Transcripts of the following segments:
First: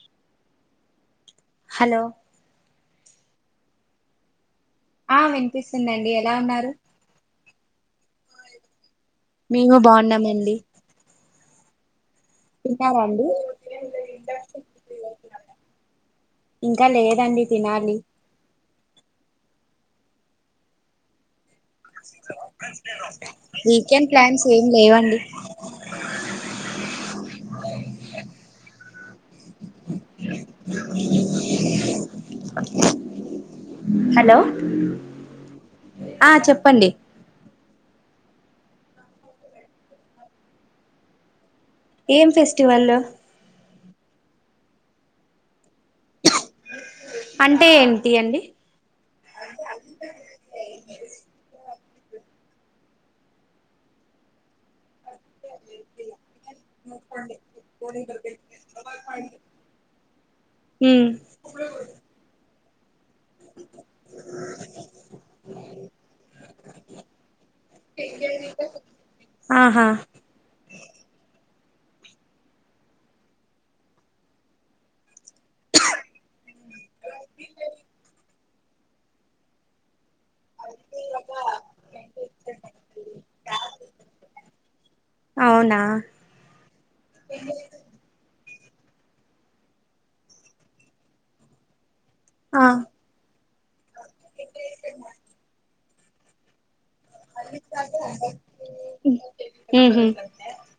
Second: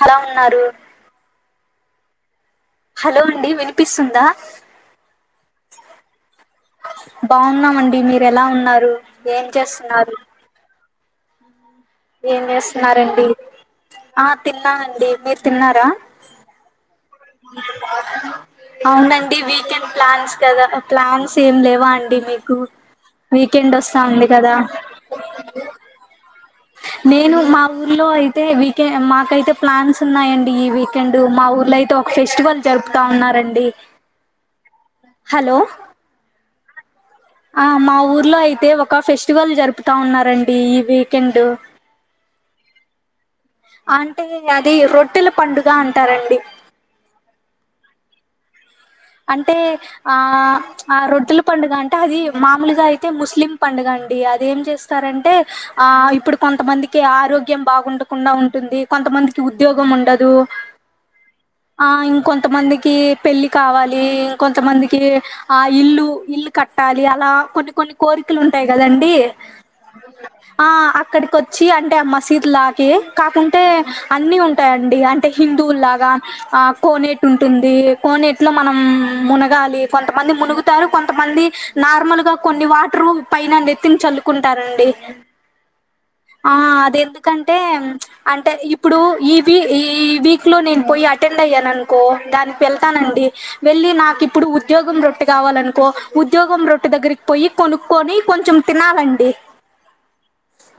హలా ఉన్నారు hello hello అండి వినిపిస్తుందా ఆ వినిపిస్తుందండి ఎలా ఉన్నారు బాగున్నామండి మీరెలా ఉన్నారు ఏం మేము చేస్తున్నారు బాగున్నామండి తిన్నారా అండి ఆ తిన్నానండి మీరు తిన్నారా ఇంకా లేదండి తినాలి అవునండి వీకెండ్ ప్లాన్స్ కదా ప్లాన్స్ ఏం లే వాండి మీకు వీకెండ్ వస్తా ఉంది కదా వండి నేను మా ఊర్లో అయితే వీకె మాకైతే ప్లాన్స్ ఉన్నాయండి ఈ వీకెండ్ మా ఊర్లో అయితే ఫెస్టివల్ జరుపుతా ఉన్నారండి హలో హలో ఆ చెప్పండి ఆ మా ఊర్లో అయితే ఒక ఫెస్టివల్ జరుపుతా ఉన్నారండి ఈ వీకెండ్ ఏం ఫెస్టివల్ అంటే అది రొట్టెల పండుగ అంటారండి అంటే ఏంటీ అండి అంటే ఆ ఆ రొట్టెల పండుగ అంటే అది మామూలుగా అయితే ముస్లిం పండుగ అండి అదేం చేస్తారం టే ఆ ఇప్పుడు కొంతమందికి ఆరోగ్యం బాగుండకుండ ఉంటుంది కొంతమందికి ఉద్యోగం ఉండదు ఉమ్ ఆ ఇంకొంతమందికి పెళ్ళిక్ ఇం కొంతమందికి ఆ ఇల్లు ఇల్లు కట్టాలి అలా కొన్ని కొన్ని కోరికలు ఉంటాయి కదండి ఆహా ఆ అక్కడికొచ్చి అంటే ఆ మసీద్ లాకి కాకుంటే అన్ని ఉంటాయండి అంట్ టే హిందువుల్లాగా ఆ కోనేట్ ఉంటుంది కోనేట్ లో మనం మునగాలి కొంతమంది మునుగుతారు కొంతమంది నార్మల్ గా కొన్ని వాటర్ పైన నెత్తిన్ చల్లుకుంటారండి అవునా ఆ అదెందుకంటే అంటే ఇప్పుడు ఈ వీ ఈ వీక్ లో నేను పోయి అట్ టెండ్ అయ్యాననుకో దానిక్ ఆ వెళ్తానండి వెళ్ళి నాకిప్పుడు ఉద్యోగం రొట్టె కావాలనుకో ఉద్యోగం రొట్టె దగ్గరిక్ పొయ్యి కొనుక్కొని కొంచెం తినాలండి ఉహు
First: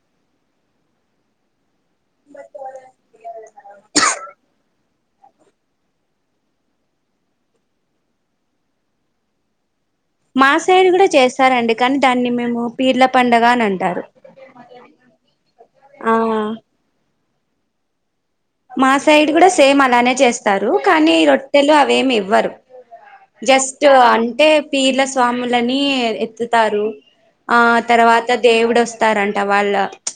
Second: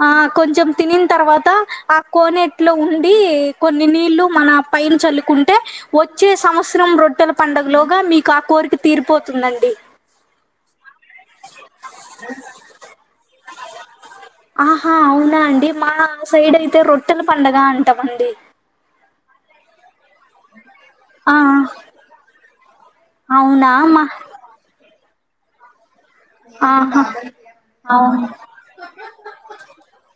ఆ కొంచెం తినిన్ తర్వాత ఆ కోనేట్లో ఉండి కొన్ని నీళ్లు మన పైన చల్లుకుంటే వోచ్ చ్చే సంవత్సరం రొట్టెల పండగలోగా మీకా కోరిక తీరిపోతుందండి మాసైడ్ గూడా చేస్తారండి కానీ దాన్ని మేము పీర్ల పండగ అని అంటారు ఆహా అవునా అండి మా ఆ సైడైత్ ట్టెల పండగ అంటామండి మా సైడ్ గూడా సేమ్ అలానే చేస్ టారు కానీ ఆ రొట్టెలు అవేమ్ ఇవ్వరు అవునా జస్ట్ మా అంట్ టే పీర్ల స్వాములని ఎత్తుతారు ఆహా ఆ అవును తర్వాత దేవుడొస్తారంట వాళ్ళ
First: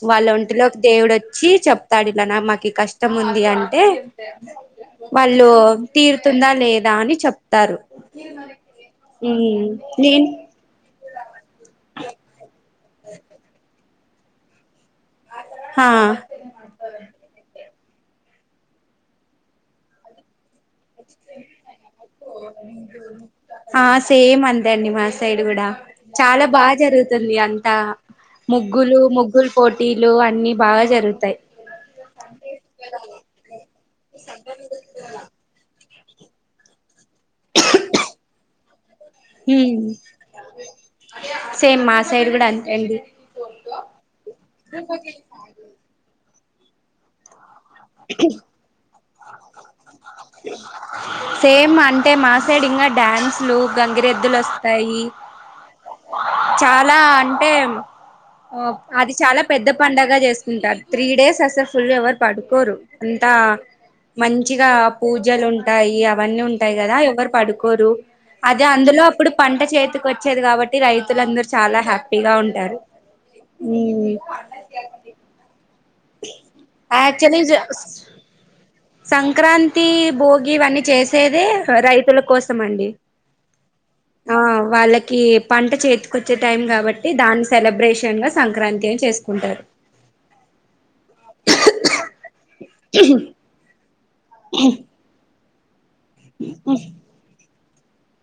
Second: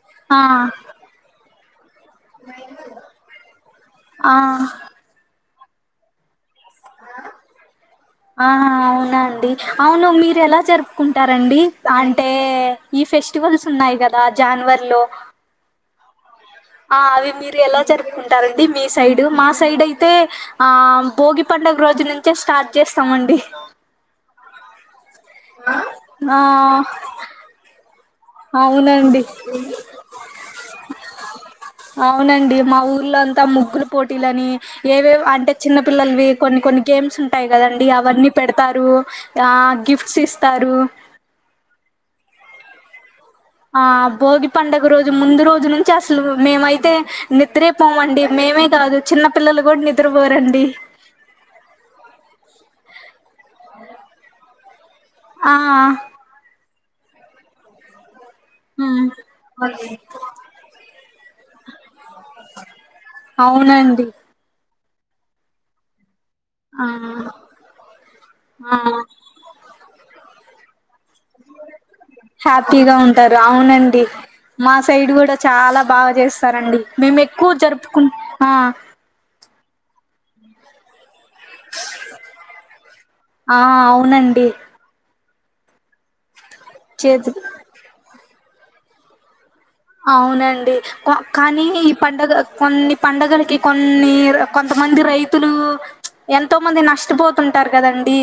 వాళ్ళ ఆ ఒంటిలోకి దేవుడోచ్ వచ్చి చెప్తాడు ఇలా నా మాకి ఈ కష్టముంది అంటే ఆ వాళ్ళు తీరుతుందా లేద్ దా అని చెప్తారు ఆ అవునా ఊ అండి అవును నేను మీరు ఎలా జరుప్కుంటారండి అంటే ఈ ఫెస్టివల్స్ ఉన్నాయి కదా జాన్వరి లో హా ఆ అవి మీరు ఎలా జరుపుకుంటారండి మీ సైడ్ మా సైడైతే ఆ భోగి పండగ రోజు నుంచే స్టార్ట్ చేస్తామండి ఆ సేమ్ అంతే అండి మా సైడ్ గూడా ఆ చాలా బాగా జరుగుత్ తుంది అంతా ముగ్గులు అవునండి ముగ్గుల్ పోటీలు అన్ని బాగా జరుగుతాయి అవునండి మా ఊర్లోంతా ముగ్గుల పోటీలని ఏవేవో అంటే చిన్న పిల్లలవి కొన్ని కొన్ని గేమ్స్ ఉంట్ టాయి గదండి అవన్ని పెడతారు ఆ హ్మ్ గిఫ్ట్స్ ఇస్తారు సేమ్ మా సైడ్ గూడా అంతే అండి ఆ భోగి పండగ రోజు ముందు రోజు నుంచే అసలు మేమైతే నిద్రే పోమండి మేమే కాదు చిన్న పిల్లలు గూడా నిద్రపోరండి సేమ్ అంటే మాసైడ్ ఇంగ డ్యాన్సులు గంగిరెద్దులొస్తాయి ఆ ఆ చాలా అంటే ఒప్ ఉమ్. అది చాలా పెద్ద పండగ జేసుకుంటారు త్రీ డేస్ అసలు ఫుల్లు ఎవరు పడుకోరు అంతా అవునండి మంచిగా పూజలు ఉంటాయి అవన్నీ ఉంటాయి ఆ గదా ఎవరు పడుకోరు అదే ఆ అందులో అప్పుడు పంట చేతికొచ్చేది కాబట్టి రైతులందరు చాలా హ్యాపీ హ్యాపీగా ఉంటారు అవునండి మా సైడ్ గుడ చాలా బాగా చేస్తారండి, మేము యాక్చువల్లీ ఎక్కువ జరుపుకుం ఆ సంక్రాంతి, భోగి ఇవన్నీ చేస్ సేదే రైతుల కోసం అండి, ఆ ఆ అవునండి వాళ్ళకి పంట చేతికొచ్చే టైం కాబట్టి, చేదు దాని సెలబ్రేషన్ గా సంక్రాంతి అని చేసుకుంటారు. అవునండి, ఆ కానీ ఈ పండగ కొన్ని పండుగలకి కొన్ని త కొంతమంది రైతులు ప్చ్ ఎంతో మంది నష్టపోతుంటారు కదండి.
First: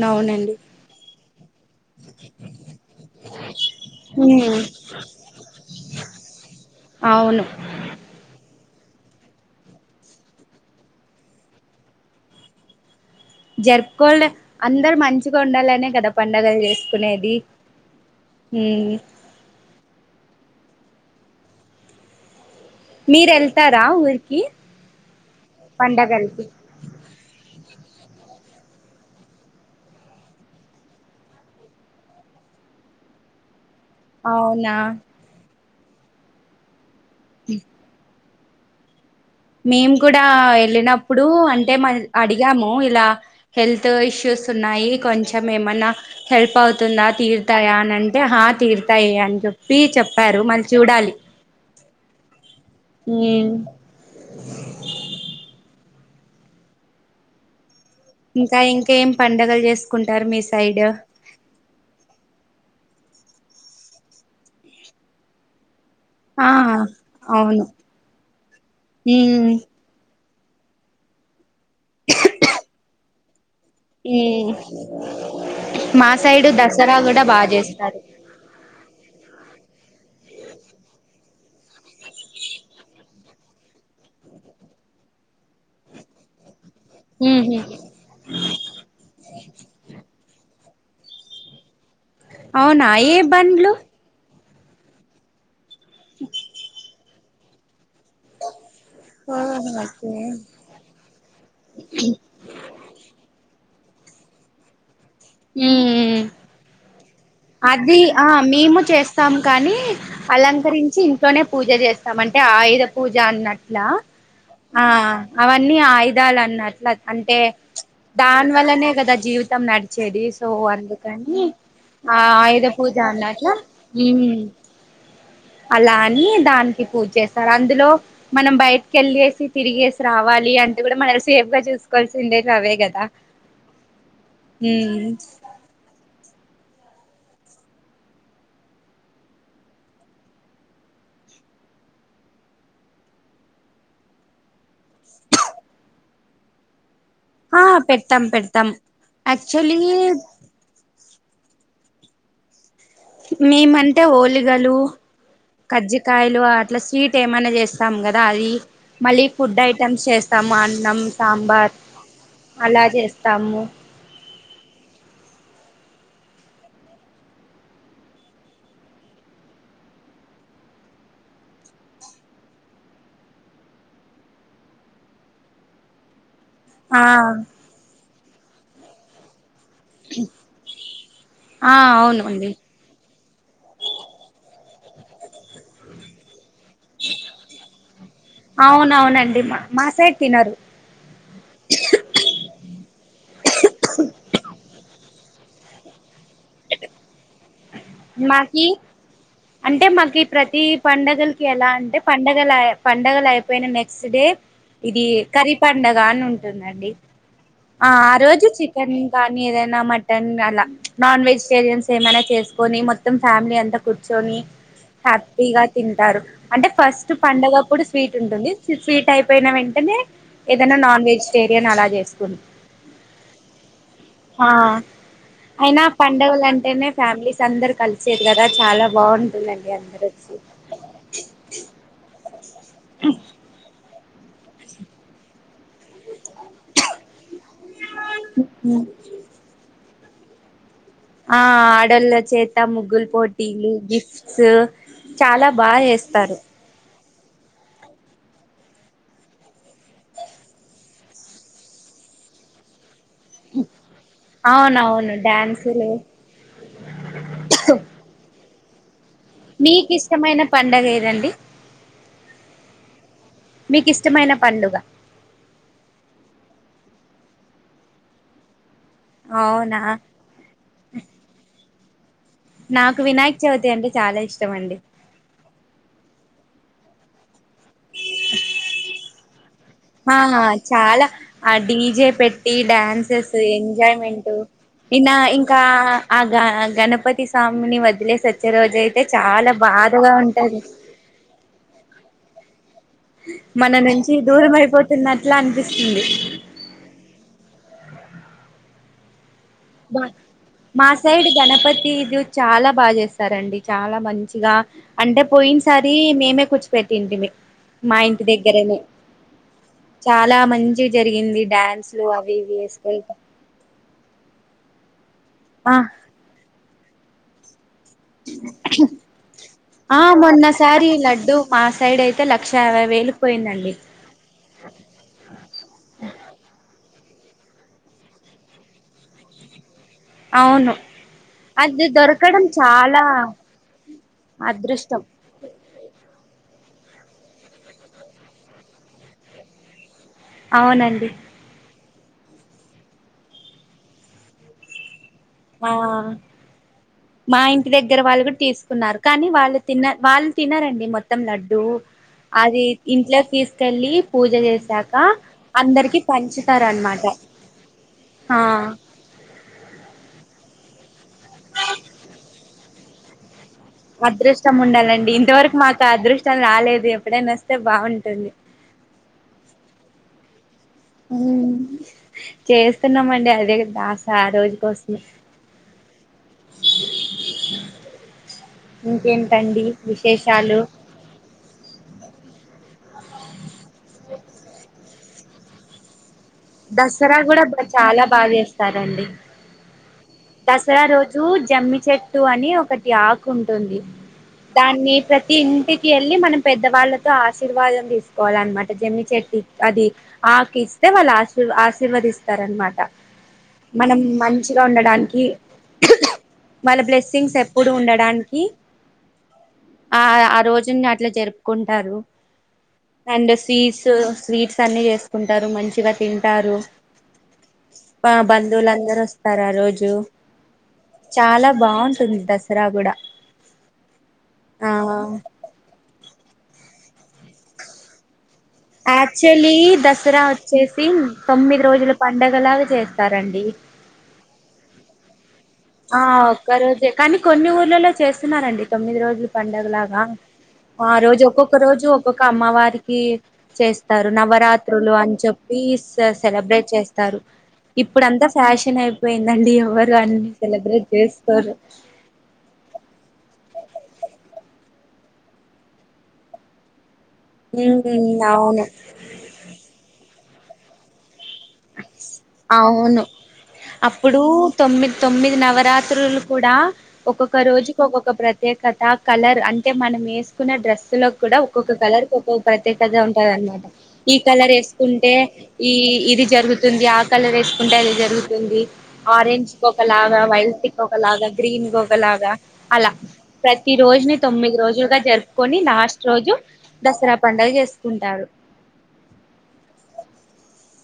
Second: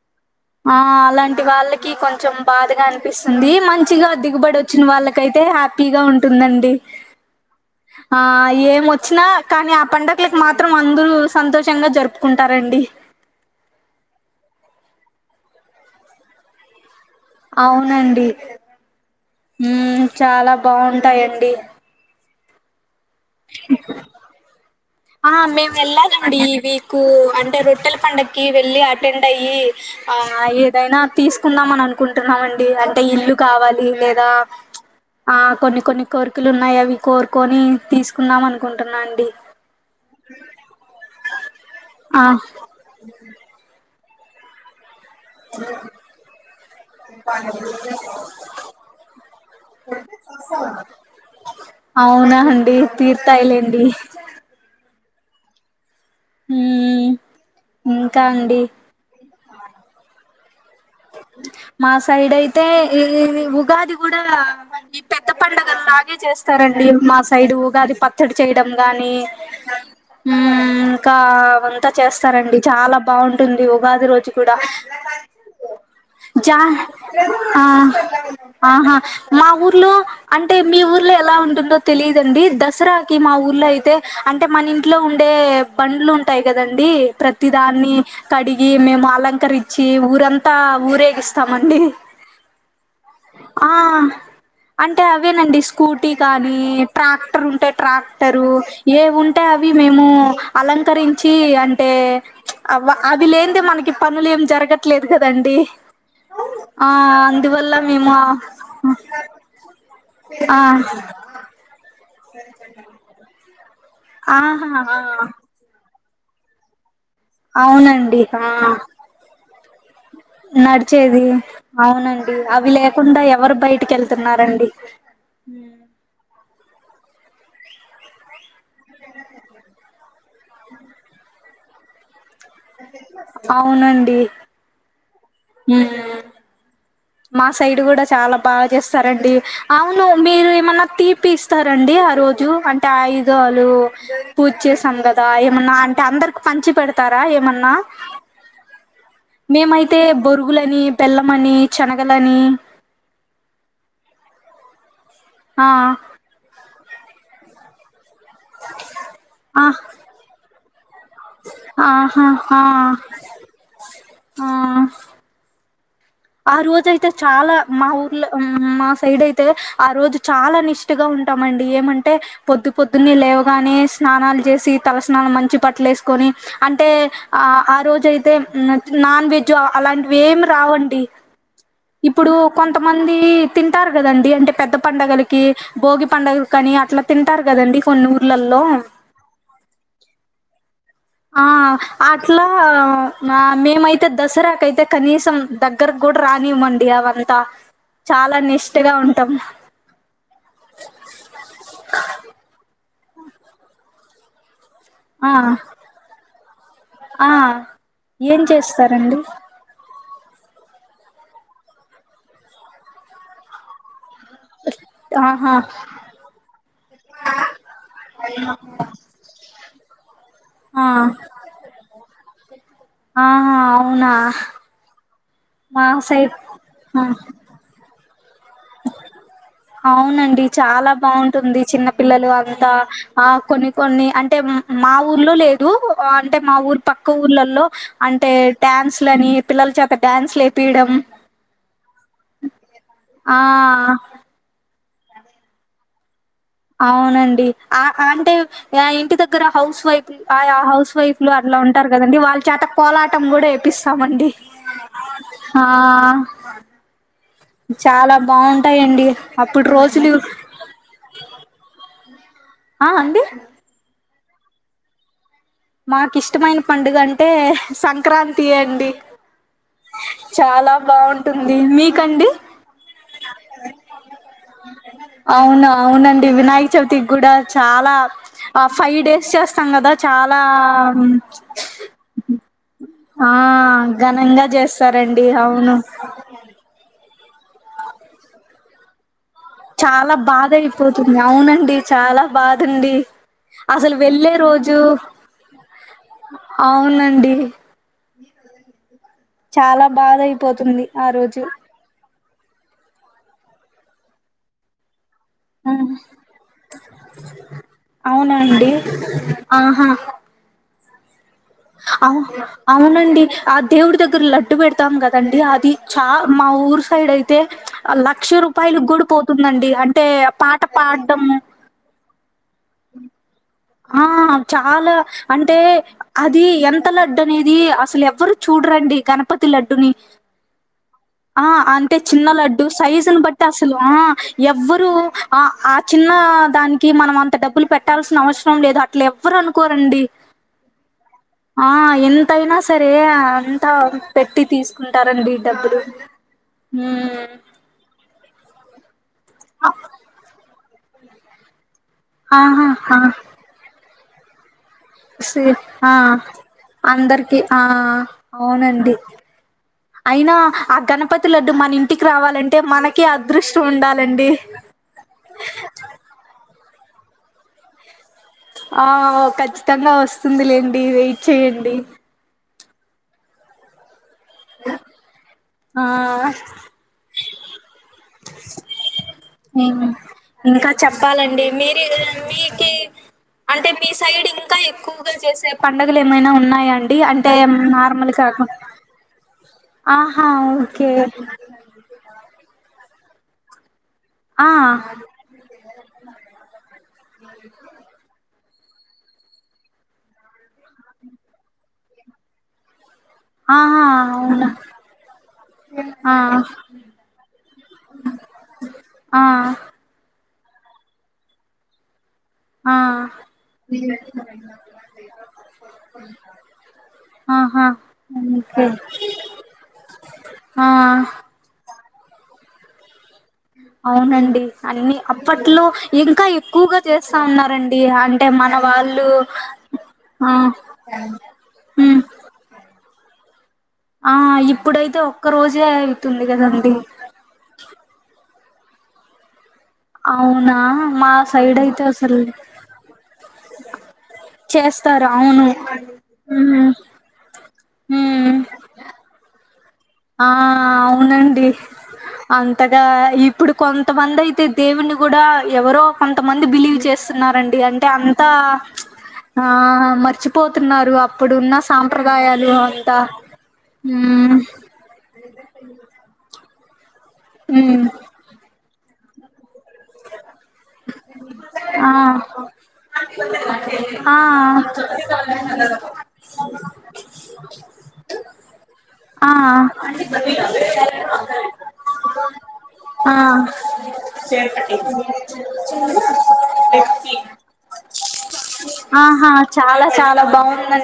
అవునండి ఆ అలాంటి వాళ్ళకి కొంచెం బాధగా అనిపిస్తుంది, మంచిగా దిగుబడి వచ్చిన వాళ్ళకైతే హ్యాప్ పీగా ఉంటుందండి. అవును ఆ ఏం వచ్చినా కానీ ఆ పండగలకు మాత్రం అందరూ సంతోషంగా జరుపుకుంటారండి. జర్పుకోల్డ్ అందరు మంచిగా ఉండాలనే కదా పండగలు చేసుకునేది. అవునండి ఉమ్ ఉమ్ చాలా బాగుంటాయండి. మీరు వెళ్తారా ఊరికి ఆ మేం వెళ్లాలండి పండగలకి ఇవి కు అంటే రొట్టెల పండక్కి వెళ్ళి అటెండ్ అయ్యి, ఆ ఏదైనా తీసుకుందాం అని అనుకుంటున్నామండి అంటే ఇల్లు కావాలి. లేదా అవునా ప్చ్ ఆ కొన్ని కొన్ని కోరికలు ఉన్నాయి, అవి కోరుకొని తీస్ కున్నాం అనుకుంటున్నా అండి. మేము కూడా వెళ్ళినప్పుడు అంటే మ ఆ అడిగాము ఇలా హెల్త్ ఇష్యూస్ ఉన్నాయి కొంచెం ఏమన్నా హెల్ప్ అవుతుందా తీరుతాయా అని అంటే, హ తీరుతాయి అని చెప్పి చెప్పారు, మళ్ళీ చూడాలి. అవునా అండి తీర్తాయ్ ఉమ్ లేండి. ఉమ్ ఇంకా ఇంకేం పండగలు చేసుకుంటారు మీ సైడ్? మా సైడ్ అయితే ఈ ఉగాది కూడా, ఈ పెద్ద పండగ గే ఆ చేస్తారండి మా సైడ్ అవును ఉగాది పచ్చడి చేయడం గాని ఉమ్ ఉమ్ ఇంకా అవంతా చేస్తారండి, చాలా బాగుంటుంది ఉగాది రోజు ఉమ్ కూడా. మా సైడు జా దసరా కూడా బాగా ఆ చేస్తారు ఆహా మా ఊర్లో అంటే మీ ఊర్లో ఎలా ఉంటుందో తెలిదండి, దసరాకి మా ఊర్లో అయితే అంటే మన ఇంట్లో ఉండే పండ్లు టాయి కదండి, ఉహు ప్రతిదాన్ని కడిగి మేము అలంకరిచ్చి ఊరంతా టా ఊరేగిస్తామండి. అవునా ఏ బండ్లు ఆ అంటే అవేనండి స్కూటీ కాని, ట్రాక్టర్ ఉంటే ట్రాక్టరు. ఏవుంటే ఓహో అవి మేము ఓకే అలంకరించి అంటే ప్చ్ అవ్వ అవి లేనిదే మనకి పనులు ఏం జరగట్లేదు కదండి, ఉమ్ ఆ అం అది ఆ మేము చేస్తాము కానీ, ఆ అలంకరించి ఇంట్లోనే పూజ చేస్ త మంటే ఆయుధ పూజ అన్నట్ల? ఆహా ఆ అవన్నీ ఆయుధాలు అన్నట్ల అంటే ప్చ్ అవునండి ఆ దాని వల్లనే కదా జీవితం నడిచేది, సో నడిచేది అందుకని ఆ అవునండి ఆయుధ అవి పూజ లేకుండా అన్నట్ల ఎవరు బయటికి మ్మ్ వెళ్తున్నారండి? అలా అని దానికి పూజ చేస్తారు అందులో మనం బయటికెళ్ళేసి, తిరిగేసి రావాలి అంటే గుడ మన సేఫ్ గా చూస్ కొల్సిందే అవే కదా, అవునండి ఉమ్ ఉమ్ మా సైడ్ గుడా చాలా బాగా చేస్తారండి, అవును మీరు ఏమన్నా తీపిస్ స్తారండి ఆ రోజు, అంటే ఆయుధాలు పూజ చేసాం కదా, ఏమన్నా అంటే అందరికి పంచి పెడత తర ఆ ఏమన్న పెడతాం పెడతాం మీము యాక్చువల్లీ అయితే బోర్ గులని బెల్లమని చెనగలని మేమంటే ఓలిగలు ఆ కజ్జికయలు అట్లా స్వీట్ ఏమనా చేస్ ా కదా అది మళ్ళీ ఫుడ్ ఆ ఐటెమ్స్ చేస్తాము అన్నాం ఆహా ఆ చేస్తాము ఆ ఆ రోజ అయితే చాలా మా ఊర్లో మా సైడ్ అయితే ఆ రోజు చాలా నిష్ ష్టగా ఉంటామండి ఏమంటే పొద్దు పొద్దున్నే లేవుగానే స్నాలు చేసి తలస్నానం మంచి పట్టలేస్ కోని అంటే ఆ ఆ రోజు అయితే నాన్ వె జ్ అలాంటివి ఏమి రావండి ఆ ఇప్పుడు అవునండి కొ తమంది తింటారు కదండి అంటే పెద్ద పండుగలకి భోగి పండుగల కాని అట్ ట్లా తింటారు కదండి కొన్ని ఊర్లలో అవునండి మా సైడ్ తినరు ఆ అట్లా మేమైతే దసరాకయితే కనీసం దగ్గరకు కూడా రానివ్వండి అవంతా చాలా మాకి నిష్టగా ఉంటాం అంటే మాకు ఈ ప్రతిీ పండుగలకి ఎలా అంటే పండగల పండగలు అయిపోయిన నెక్స్ క్స్ట్ డే ఇది ఆ కరిీ పండగ అని ఉంటుందండి ఆ ఆ ఆ ఏం రోజు చికెన్ చేస్తారండి కానీ ఏదైనా మ టన్ అలా నాన్ వెజిటేరియన్స్ ఏమైనా చేసుకొని మొత్తం ఫ్యామిలీ అంతా కూర్చొని ఆహా హ్యాపీగా తింటారు అంటే ఫస్ట్ పండగప్పుడు స్వీట్ ఉంటుంది స్వీటై పోయిన వెంటనే ఏదైనా ఆ నాన్ వెజిటేరియన్ అలా చేసుకున్ ఆహా అవునా అయినా మా సైడ్ పండుగలు అంటేనే ఆ ఫ్యామిలీస్ అందరు కలిసేది కదా చాలా బాగుంటుందండి అందరు వచ్చి అవునండి చాలా బాగుంటుంది చిన్న పిల్లలు అంతా ఆ కొన్ని కొన్ని అంటే మా ఊర్లో లేదు అంటే మా ఊరు పక్క ఊర్లలో అంటే డ్యాన్స్ లని పిల్లల చేత డ్యాన్స్లు లేపియడం ఆ ఆడోళ్ళ చేత ముగ్గుల ఆ పోటీలు గిఫ్ట్స్ చాలా బాగా చేస్తారు అవునండి ఆ అంటే ఇంటి దగ్గర హౌస్ వైఫ్ ఆ హౌస్ వైఫ్ లు అట్లా ఉంటారు కదండి వాళ్ళ చేత పోలాటం కూడా వేపిస్తామండి అవునవును ఆ డ్యాన్సులు చాలా బాగుంటాయండి మీకు ఇష్టమైన పండగ ఏదండి ఆ అండి మీకు ఇష్టమైన పండుగ మాకు ఇష్టమైన పండుగ అంటే సంక్రాంతి అండి అవునా చాలా బాగుంటుంది మీకండి నాకు వినాయక్ చవితి అంటే చాలా ఇష్టం అండి అవునా అవునండి వినాయక చవితికి కూడా చాలా ఆ ఫైవ్ డేస్ చేస్తాం కదా చా ఆ చాలా ఆ డీజే పెట్ ఈ ఆ డ్యాన్సెస్ ఎంజాయ్మెంట్ ఘనంగా ఇన చేస్తారండి ఇంకా అవును. ఆ గ గణపతి స్వామిని వదిలేసి వచ్చే రోజు అయితే చాలా బాధగా చాలా బాధ ఉంటది అయిపోతుంది అవునండి చాలా బాధండి మన అసలు నుంచి వెళ్ళే దూరం అయిపోతున్నట్లా అన్పిస్తుంది అవ్ నండి చాలా బాయ్ బాధ అయిపోతుంది ఆ మాసైడ్ రోజు గణప తి గ్యు చాల బాగ్ జేస్తారండి చాలా మంచిగా అంటే పొఇన్ ఆ! సారి మేమే కూచ్చిపెట్టింటిమి మా ఇంటి అవునండి దెగ్గెరెనే చాలా మంచిగ్ జరిగింది డ్యాన్స్లు ఔహో అవి ఇవి వేసుకెళ్తా అవునండి ఆ దేవుడి దగ్గర లడ్డు బెడతాం గదండి అది ఆ చా మా ఊరు సైడ్ అయితే లక్ష రూపాయిలు గ్గుడ పోతుందండి హంటే ఆ పాట మొన్నసారి పాడ్డం లడ్డు మా సైడైతే లక్షా యాభై వేలుక్ పోయిందండి హా అవి చాలా అంటే అది ఎంత లడ్డనేది అసలెవ్వరు చూడ్రండి గణపతి లడ్డుని అవును ఆ అది అంటే చిన్న దొరకడం లడ్డు చాలా సైజున్ బట్టి అసలు ఆ యవ్వరూ అదృష్టం ఆ ఆ చిన్న ఆ దాన్కి మనం అంత డబ్బులు పెట్టాల్సిన అవస్ సరం లేదు అట్ల ఎవ్వరు అనుకోరండి అవునండి ఆ ఎంతైనా సరే అంతా పెట్టి తీస్కుంటారండి ఆ మాఈన్ ఇంటి దగ్గెర వాళ్ళు గుడ్ తీస్కున్నారు కానీ వాళ్ళు తిన్న వాళ్ళు తినరండి మొత్తం లడ్డు అది ఆహా ఇంట్లేక్ తీస్కెళ్ళీ పూజ జేశార్ సీ ఆ అందర్కి ఆ ఆ అవునండి ఐనా ఆ గణపతి లడ్డు మనింటికి రావాలంటే మన కి అదృష్టముండాలండి కా అదృష్టం రాలేదు ఎప్పుడైనొస్తే బావుంటుంది ఆ ఖచ్చితంగా వస్తుందిలేండి వెయిట్ ఉమ్ చేయ్యండి చేస్తున్నామండి అదే గద దాస్యా ఆ రోజు కోస్మే ఆ ఇంకేం మేము ఇంకా చెప్పాలండి మీరూ మీకి అంటే మీ సైడింకా ఎక్కువుగా జేసే పండగలేమైనా ఉన్నా యా అండి దసరా అంటే కూడా బ చాలా నర్మల్ గా బాగా ఆకు చేస్తారండి ఆహా దసరా ఓకే రోజు జమ్మి చె ట్టు అని ఒకటి ఆకు ఉంటుంది ఆ దాన్ని ప్రతి ఇంటిక్ ఎళ్ళీ మనం పెద్దవాళ్ళతో ఆశీర్వాదం దీస్కోవాలన్మాట జెమ్మి చెట్టు అది ఆకిస్తే వాళ్ళు ఆశీర్వ ఆశీర్వదిస్తారన్మాట ఆహా మనం అవునా మంచిగా ఉండడాన్కి ఆ వాళ్ళ బ్లెస్సింగ్స్ ఎప్పుడు ఉండడాన్కి ఆ ఆ ఆ రోజింగ అట్ల జరుప్కుంటారు ఆ అండు స్వీసూ స్వీట్సన్ని జేస్కుంటారు మంచిగ తింటారు ఆహా బా బంధువులందరూ వస్తారారోజు హా చాలా బావుంటుంది దసరా గుడ అవునండి అన్నీ అప్పట్లో ఇంకా ఎక్కువ్గా చేస్తా ఉన్నారండి హంటే మన వాళ్ళు యాక్చువల్లీ దసరా ఆ వచ్చేసి తొమ్మిది రోజుల ఉమ్ పండగలాగా చేస్తారండి ఆ ఇప్పుడైతే ఒక్క రోజే ఆ అయితుంది ఒక్క కదండి రోజే కానీ కొన్ని ఊర్లలో చేస్తున్నారండి తొమ్మిది రోజులు పండుగ లాగా అవునా ఆ మా రోజు ఒక్కొక్క సైడ్ అయితే రోజు అసలు ఒక్కొక్క అమ్మవారికి చేస్తారు నవరాత్రులు చేస్తారు అని అవును చెప్పి ఉహు. సెలబ్రేట్ చేస్తారు ఇప్పుడ అంతా ఉమ్ ఫ్యాషన్ అయిపోయిందండి ఎవరు ఆ అన్ని సెలబ్రేట్ అవునండి చేసుకోరు అంతగా ఇప్పుడు కొంతమంది అయితే దేవుని కూడా ఎవరో కొంతమంది బిలీవ్ చేస్త రారండి అంటే అంత ఉమ్ అవును ఆ మర్చిపోతున్నారు అప్పుడున్న సాంప్రదాయాలు అంత అవును అప్పుడు మ్ తొమ్మిది నవరాత్రులు కూడా ఒక్కొక్క రోజుకి ఉమ్ ఒక్కొక్క ప్రత్యేకత కలర్ అంటే టే మనం ఏసుకున్న డ్రెస్సు లో క్కూడా ఒక్కొక్క ఆ కలర్ కు ఒక్కొక్క ప్రత్యేకత ఉంటదనమాట ఈ ఆ కలర్ ఏసుకుంటే ఈ ఇది జరుగుతుంది ఆ కలర్ వేసుకుంటే అది జరుగుతుంది ఆ ఆరెంజ్ కి ఒకలాగా వైట్ కి ఒకలాగా గ్రీన్ కి ఒక లాగా అల ఆ ప్రతి రోజుని తొమ్మిది రోజులుగా జరుపుకొని లాస్ట్ రోజు దసరా పండగ చేసుకుంటారు ఆహా చాలా చాలా బావుందండి